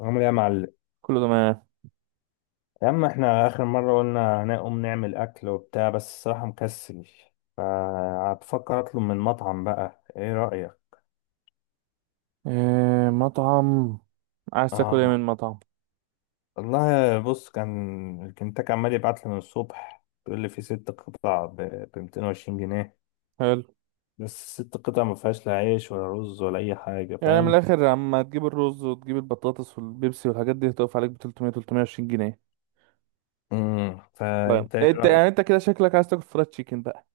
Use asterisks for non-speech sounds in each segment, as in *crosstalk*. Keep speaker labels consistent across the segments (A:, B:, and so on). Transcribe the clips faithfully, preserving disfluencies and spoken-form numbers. A: عامل ايه يا معلم؟
B: كله تمام.
A: يا عم، احنا اخر مره قلنا هنقوم نعمل اكل وبتاع، بس الصراحه مكسل. فهتفكر اطلب من مطعم بقى، ايه رايك؟
B: إيه مطعم؟ عايز تاكل ايه
A: اه.
B: من مطعم؟
A: والله بص، كان الكنتاكي عمال يبعت لي من الصبح، بيقول لي في ست قطع ب ميتين وعشرين جنيه.
B: حلو.
A: بس الست قطع ما فيهاش لا عيش ولا رز ولا اي حاجه،
B: يعني من
A: فاهم؟
B: الاخر اما تجيب الرز وتجيب البطاطس والبيبسي والحاجات دي هتقف عليك ب ثلاثمية ثلاثمية وعشرين جنيه.
A: امم
B: طيب
A: فانت ايه
B: انت
A: رايك؟
B: يعني انت كده شكلك عايز تاكل فرايد تشيكن بقى.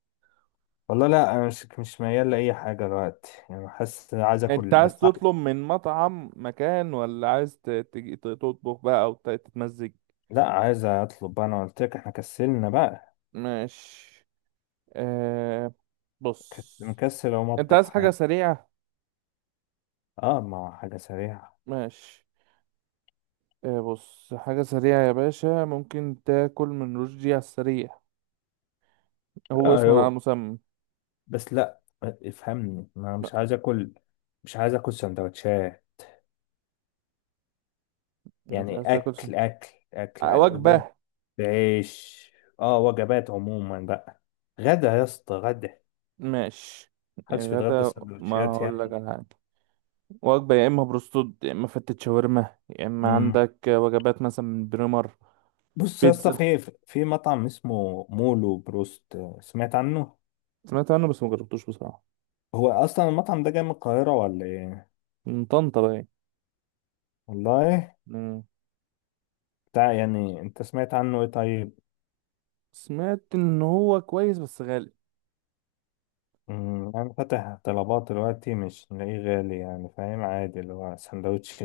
A: والله لا، انا مش مش ميال لاي حاجه دلوقتي، يعني حاسس عايز اكل
B: انت عايز
A: بس عايز.
B: تطلب من مطعم مكان ولا عايز ت- تجي ت- تطبخ بقى او ت- تتمزج؟
A: لا، عايز اطلب بقى، انا قلت لك احنا كسلنا بقى.
B: ماشي. إيه؟
A: كنت
B: بص،
A: مكسل او
B: انت
A: مطبخ
B: عايز حاجة
A: حاجه.
B: سريعة.
A: اه، ما هو حاجه سريعه.
B: ماشي. إيه، بص، حاجة سريعة يا باشا، ممكن تاكل من رشدي على السريع، هو اسم على
A: ايوه،
B: مسمى.
A: بس لا افهمني، ما أنا
B: لا،
A: مش عايز اكل. مش عايز اكل سندوتشات.
B: مش
A: يعني
B: عايز تاكل سن-
A: اكل اكل اكل.
B: آه،
A: رز.
B: وجبة.
A: بعيش. اه، وجبات عموما بقى. غدا يا اسطى، غدا.
B: ماشي يا
A: محدش بيتغدى
B: غدا، ما
A: سندوتشات
B: هقول لك
A: يعني.
B: على حاجة. وجبة، يا إما بروستود يا إما فتة شاورما يا إما
A: امم
B: عندك وجبات مثلا من بريمر.
A: بص يا اسطى،
B: بيتزا؟
A: في في مطعم اسمه مولو بروست، سمعت عنه؟
B: سمعت عنه بس ما جربتوش بصراحة.
A: هو اصلا المطعم ده جاي من القاهره ولا ايه؟
B: من طنطا باين.
A: والله.
B: مم.
A: بتاع يعني، انت سمعت عنه ايه طيب؟
B: سمعت إن هو كويس بس غالي.
A: أمم، أنا فاتح طلبات دلوقتي، مش لاقيه غالي يعني، فاهم؟ عادي اللي هو سندوتش.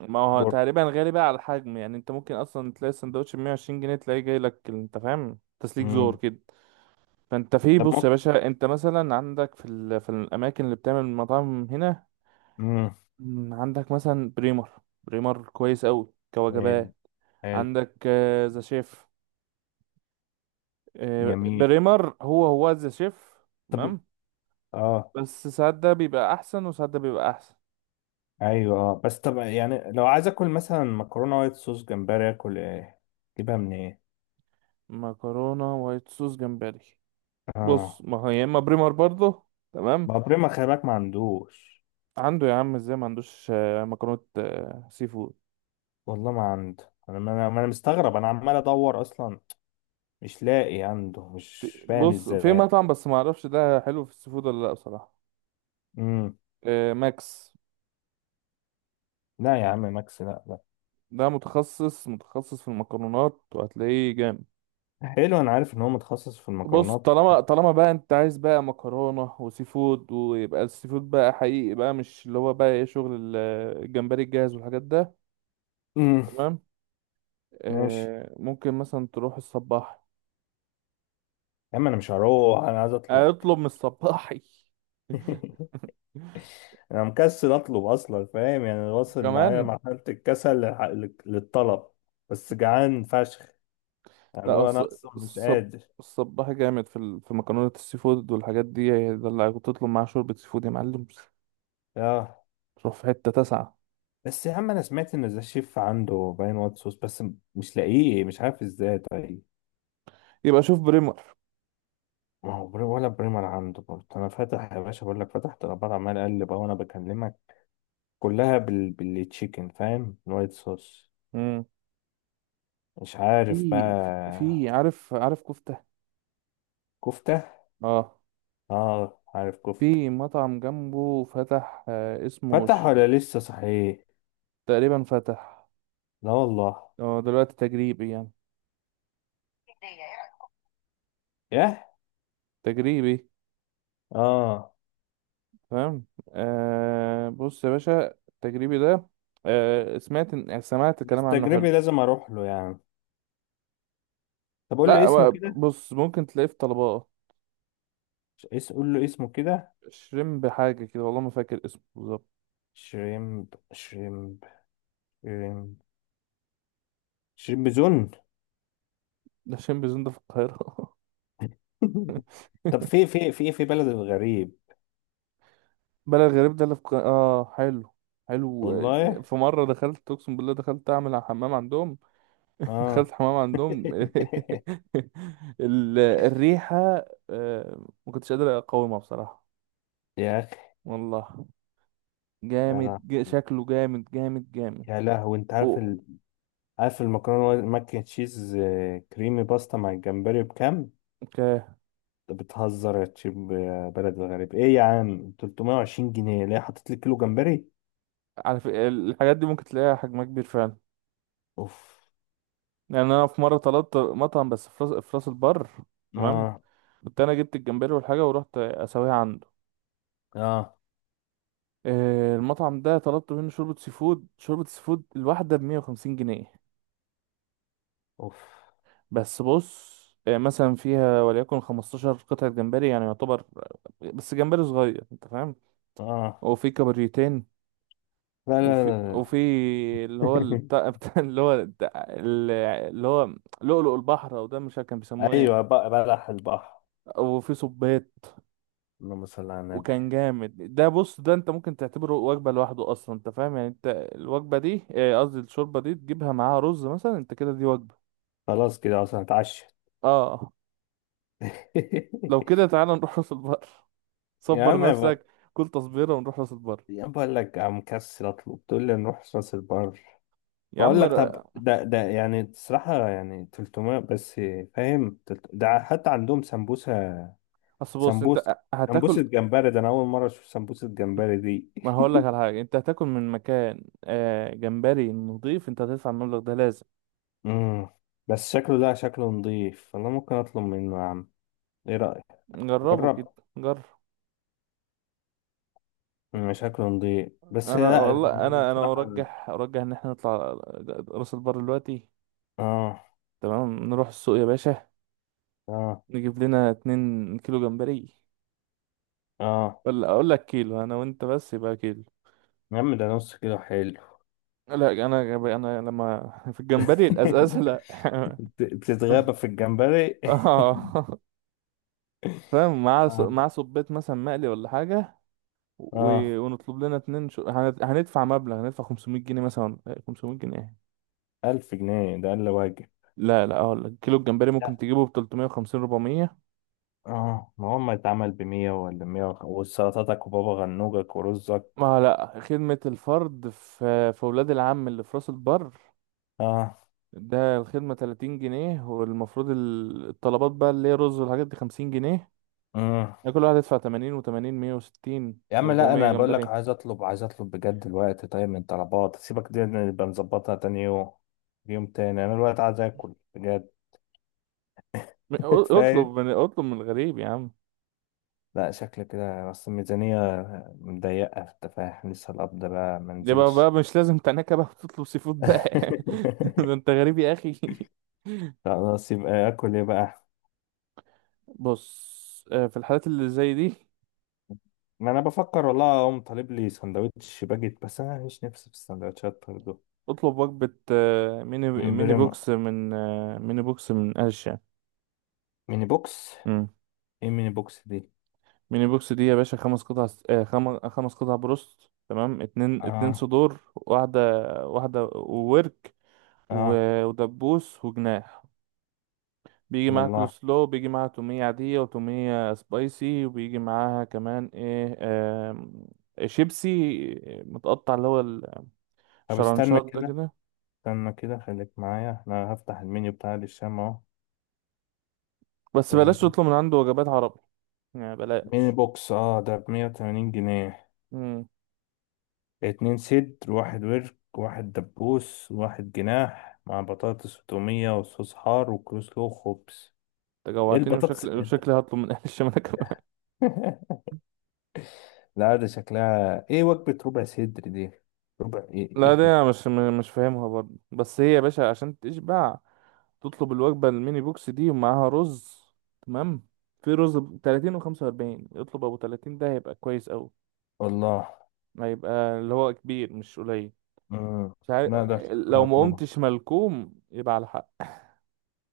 B: ما هو
A: برجر.
B: تقريبا غالي بقى على الحجم، يعني أنت ممكن أصلا تلاقي السندوتش ب مية وعشرين جنيه تلاقيه جاي لك، أنت فاهم، تسليك زور
A: أمم،
B: كده. فانت في
A: طب
B: بص يا
A: ممكن.
B: باشا، انت مثلا عندك في ال... في الاماكن اللي بتعمل مطاعم هنا.
A: أمم،
B: مم، عندك مثلا بريمر، بريمر كويس قوي
A: حلو.
B: كوجبات.
A: حلو.
B: عندك آه، ذا شيف. آه،
A: جميل.
B: بريمر هو هو ذا شيف،
A: طب.
B: تمام.
A: اه.
B: بس ساعات ده بيبقى احسن وساعات ده بيبقى احسن.
A: ايوه، اه، بس طب يعني لو عايز اكل مثلا مكرونه وايت صوص جمبري، اكل ايه؟ اجيبها من ايه؟
B: مكرونه وايت صوص جمبري؟ بص
A: اه.
B: ما هو يا اما بريمر برضه، تمام.
A: بابريما خلي بالك ما عندوش.
B: عنده يا عم، ازاي ما عندوش. آه، مكرونه، آه، سي فود.
A: والله ما عنده، انا ما انا ما أنا مستغرب، انا عمال ادور اصلا. مش لاقي عنده،
B: في
A: مش فاهم
B: بص، في
A: ازاي.
B: مطعم بس ما اعرفش ده حلو في السي فود ولا لا بصراحه.
A: امم
B: آه، ماكس،
A: لا يا عم ماكس، لا، لا.
B: ده متخصص متخصص في المكرونات وهتلاقيه جامد.
A: حلو، انا عارف ان هو متخصص في
B: بص،
A: المكرونات.
B: طالما طالما بقى انت عايز بقى مكرونة وسي فود، ويبقى السي فود بقى حقيقي بقى، مش اللي هو بقى ايه، شغل ال- الجمبري الجاهز والحاجات ده،
A: امم
B: تمام.
A: ماشي.
B: آه ممكن مثلا تروح الصباح،
A: يا عم انا مش هروح، انا عايز اطلب.
B: اطلب من الصباحي
A: *laughs*
B: *laughs*
A: انا مكسل اطلب اصلا، فاهم؟ يعني واصل معايا
B: كمان.
A: مرحله الكسل للح- للطلب. بس جعان فشخ. يعني اللي
B: لا
A: هو انا
B: الص-
A: اصلا مش
B: الصب
A: قادر.
B: الصباحي جامد في ال... في مكرونة السي فود والحاجات دي. ده اللي كنت تطلب معاه شوربة سي فود يا معلم،
A: اه.
B: تروح في حتة تسعة.
A: بس يا عم انا سمعت ان ذا شيف عنده باين وايت صوص بس. مش لاقيه، مش عارف ازاي طيب.
B: يبقى شوف بريمر.
A: ما هو بري ولا بريمر عنده برضه، انا فاتح يا باشا بقول لك، فتحت الابار عمال اقلب اهو انا بكلمك. كلها بال... بالتشيكن، فاهم؟ الوايت صوص.
B: مم.
A: مش عارف
B: في في
A: بقى.
B: عارف عارف كفتة.
A: كفتة.
B: اه،
A: اه، عارف كفتة.
B: في مطعم جنبه فتح، آه اسمه
A: فتح
B: ش...
A: ولا لسه صحيح؟
B: تقريبا فتح،
A: لا والله.
B: هو دلوقتي تجريبي يعني.
A: ياه.
B: تجريبي،
A: اه.
B: فاهم. آه بص يا باشا التجريبي ده، آه سمعت إن- يعني سمعت الكلام
A: بس
B: عنه
A: تجربي
B: حلو.
A: لازم اروح له يعني. طب قول
B: لا
A: لي اسمه
B: هو
A: كده.
B: بص ممكن تلاقيه في طلبات.
A: ش- اس قول له اسمه كده.
B: شريمب حاجة كده، والله ما فاكر اسمه بالظبط.
A: شريمب شريمب. شريمب. شريمب زون.
B: ده شريمب زون ده في القاهرة.
A: *laughs*
B: *laughs*
A: طب في في في في بلد الغريب.
B: بلد غريب ده اللي في ق... اه حلو. حلو. آه،
A: والله.
B: في مرة دخلت، اقسم بالله دخلت اعمل على حمام عندهم. *laughs* دخلت
A: اه.
B: حمام
A: *laughs*
B: عندهم *laughs* ال... الريحة، آه، ما كنتش قادر اقاومها بصراحة.
A: يا اخي.
B: والله
A: يا
B: جامد ج...
A: لهوي.
B: شكله جامد جامد جامد.
A: يا لهوي، انت عارف
B: اوه.
A: ال... عارف المكرونه ماك اند تشيز، آه، كريمي باستا مع الجمبري بكام؟
B: اوكي.
A: بتهزر يا تشيب يا بلد الغريب، ايه يا عم ثلاث مئة وعشرين جنيه؟ ليه حاطط لي كيلو جمبري؟
B: على ف... الحاجات دي ممكن تلاقيها حجمها كبير فعلا.
A: اوف.
B: يعني انا في مرة طلبت مطعم بس في راس في راس البر، تمام.
A: اه.
B: كنت انا جبت الجمبري والحاجة ورحت اسويها عندي.
A: اه.
B: آه، المطعم ده طلبت منه شوربة سي فود، شوربة سي فود الواحدة بمية وخمسين جنيه.
A: اوف.
B: بس بص، آه، مثلا فيها وليكن خمستاشر قطعة جمبري يعني يعتبر، بس جمبري صغير انت فاهم.
A: اه.
B: وفي كابوريتين،
A: لا، لا،
B: وفي
A: لا، لا.
B: وفي اللي هو ال-
A: *laughs*
B: بتاع *laughs* بتاع اللي هو الد- ال- اللي هو لؤلؤ البحر او ده مش عارف كان بيسموه ايه.
A: ايوه بقى، بلح البحر.
B: وفي صبيط.
A: اللهم صل على النبي.
B: وكان جامد. ده بص، ده انت ممكن تعتبره وجبة لوحده اصلا انت فاهم، يعني انت الوجبة دي، آه، قصدي الشوربة دي تجيبها معاها رز مثلا، انت كده دي وجبة.
A: خلاص كده اصلا هتعشى.
B: اه لو
A: *laughs*
B: كده تعالى نروح راس البر.
A: يا
B: صبر
A: عم، يا ب-.
B: نفسك، كل تصبيره ونروح راس البر.
A: يا عم بقول لك عم مكسل اطلب، تقول لي نروح راس البر؟
B: يا
A: بقول
B: عم
A: لك
B: ر-
A: طب ده ده يعني الصراحه يعني تلت ميه بس. فاهم تلت- ده حتى عندهم سمبوسه.
B: اصل بص
A: سمبوسة.
B: انت
A: سمبوسة
B: هتاكل،
A: جمبري ده أنا أول مرة أشوف سمبوسة جمبري دي.
B: ما هقول
A: *laughs*
B: لك على حاجه. انت هتاكل من مكان آه جمبري نضيف، انت هتدفع المبلغ ده لازم.
A: مم. بس شكله ده شكله نضيف، والله ممكن أطلب منه يا عم. إيه رأيك؟
B: جربه كده،
A: جرب.
B: جرب.
A: مم، شكله نضيف بس
B: انا
A: لا يعني.
B: والله انا انا
A: الصراحة.
B: ارجح ارجح ان احنا نطلع راس البر دلوقتي،
A: آه.
B: تمام. نروح السوق يا باشا،
A: آه.
B: نجيب لنا 2 كيلو جمبري.
A: آه.
B: ولا اقول لك كيلو، انا وانت بس يبقى كيلو.
A: يا عم ده نص كيلو حلو.
B: لا انا، انا لما في الجمبري الازازه
A: *laughs*
B: لا. *laughs*
A: بت-
B: اه.
A: بتتغابى في الجمبري.
B: *laughs* فاهم، مع
A: *laughs*
B: ص-
A: آه.
B: مع صبيت مثلا مقلي ولا حاجة. و-
A: آه.
B: ونطلب لنا اتنين، شو... هن- هندفع مبلغ، هندفع خمسمية جنيه مثلا، ولا- خمسمية جنيه ايه.
A: ألف جنيه ده أقل واجب.
B: لا لا، اقول لك كيلو الجمبري ممكن
A: لا.
B: تجيبه ب ثلاثمية وخمسين اربعمية.
A: آه. ما هو ما اتعمل بمية ولا مية وخ- وسلطاتك وبابا غنوجك ورزك.
B: ما لا، خدمة الفرد في في ولاد العم اللي في راس البر ده الخدمة ثلاثين جنيه، والمفروض ال- الطلبات بقى اللي هي رز والحاجات دي خمسين جنيه.
A: آه.
B: يعني كل واحد يدفع تمانين و80 مية وستين
A: يا عم، لا
B: و400
A: انا بقول لك
B: جمبري.
A: عايز اطلب عايز اطلب بجد الوقت، طيب من طلبات سيبك دي نبقى نظبطها تاني يوم. يوم تاني انا الوقت عايز اكل بجد.
B: م-
A: *laughs*
B: اطلب
A: فاهم.
B: من اطلب من الغريب يا عم.
A: لا شكل كده، اصل الميزانية مضيقة انت فاهم، لسه القبض بقى ما
B: يبقى
A: نزلش.
B: بقى مش لازم تناكة بقى تطلب سي فود بقى. *laughs* ده
A: *laughs*
B: انت غريب يا اخي.
A: خلاص يبقى اكل ايه بقى؟
B: بص، آه، في الحالات اللي زي دي
A: ما انا بفكر والله اقوم طالب لي سندوتش باجيت، بس انا مش نفسي في السندوتشات برضه.
B: اطلب وجبة، آه، ميني
A: من
B: ميني
A: بريمو.
B: بوكس من آه، ميني بوكس من أرشا.
A: ميني بوكس.
B: مم.
A: ايه ميني بوكس دي؟
B: ميني بوكس دي يا باشا، خمس قطع س- آه، خم- خمس قطع بروست، تمام. اتنين اتنين
A: اه.
B: صدور، واحدة واحدة وورك،
A: اه.
B: و- ودبوس وجناح. بيجي معاها كول
A: والله.
B: سلو، بيجي معاها تومية عادية وتومية سبايسي، وبيجي معاها كمان ايه، آم، شيبسي متقطع اللي هو
A: طب استنى
B: الشرنشات ده
A: كده.
B: كده.
A: استنى كده، خليك معايا، انا هفتح المنيو بتاع الشام اهو.
B: بس بلاش
A: استنى.
B: تطلب من عنده وجبات عربي، يعني
A: ميني
B: بلاش.
A: بوكس اه، ده بمية وتمانين جنيه.
B: امم.
A: اتنين صدر، واحد ورك، واحد دبوس، واحد جناح، مع بطاطس وتومية وصوص حار وكروسلو وخبز.
B: انت
A: ايه
B: جوعتني،
A: البطاطس
B: وشكل
A: انت؟
B: وشكلي هطلب من اهل الشمال *laughs* كمان.
A: *laughs* لا ده شكلها ايه وجبة ربع صدر دي؟ ربع ايه؟
B: لا دي
A: ايه؟
B: انا مش م- مش فاهمها برضه، بس هي يا باشا عشان تشبع تطلب الوجبة الميني بوكس دي ومعاها رز، تمام. في رز ب ثلاثين و45، اطلب ابو ثلاثين ده هيبقى كويس قوي،
A: والله.
B: ما يبقى اللي هو كبير مش قليل.
A: مم.
B: مش عارف.
A: لا ده شكلها
B: لو ما
A: هطلبها.
B: قمتش ملكوم يبقى على حق.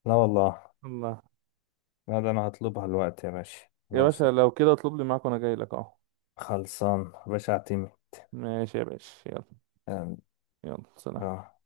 A: لا والله.
B: الله.
A: لا ده انا هطلبها الوقت يا باشا.
B: يا باشا
A: خلاص.
B: لو كده اطلب لي معاك وانا جاي لك اهو.
A: خلصان يا باشا، اعتمد.
B: ماشي يا باشا، يلا. يلا سلام.
A: آه.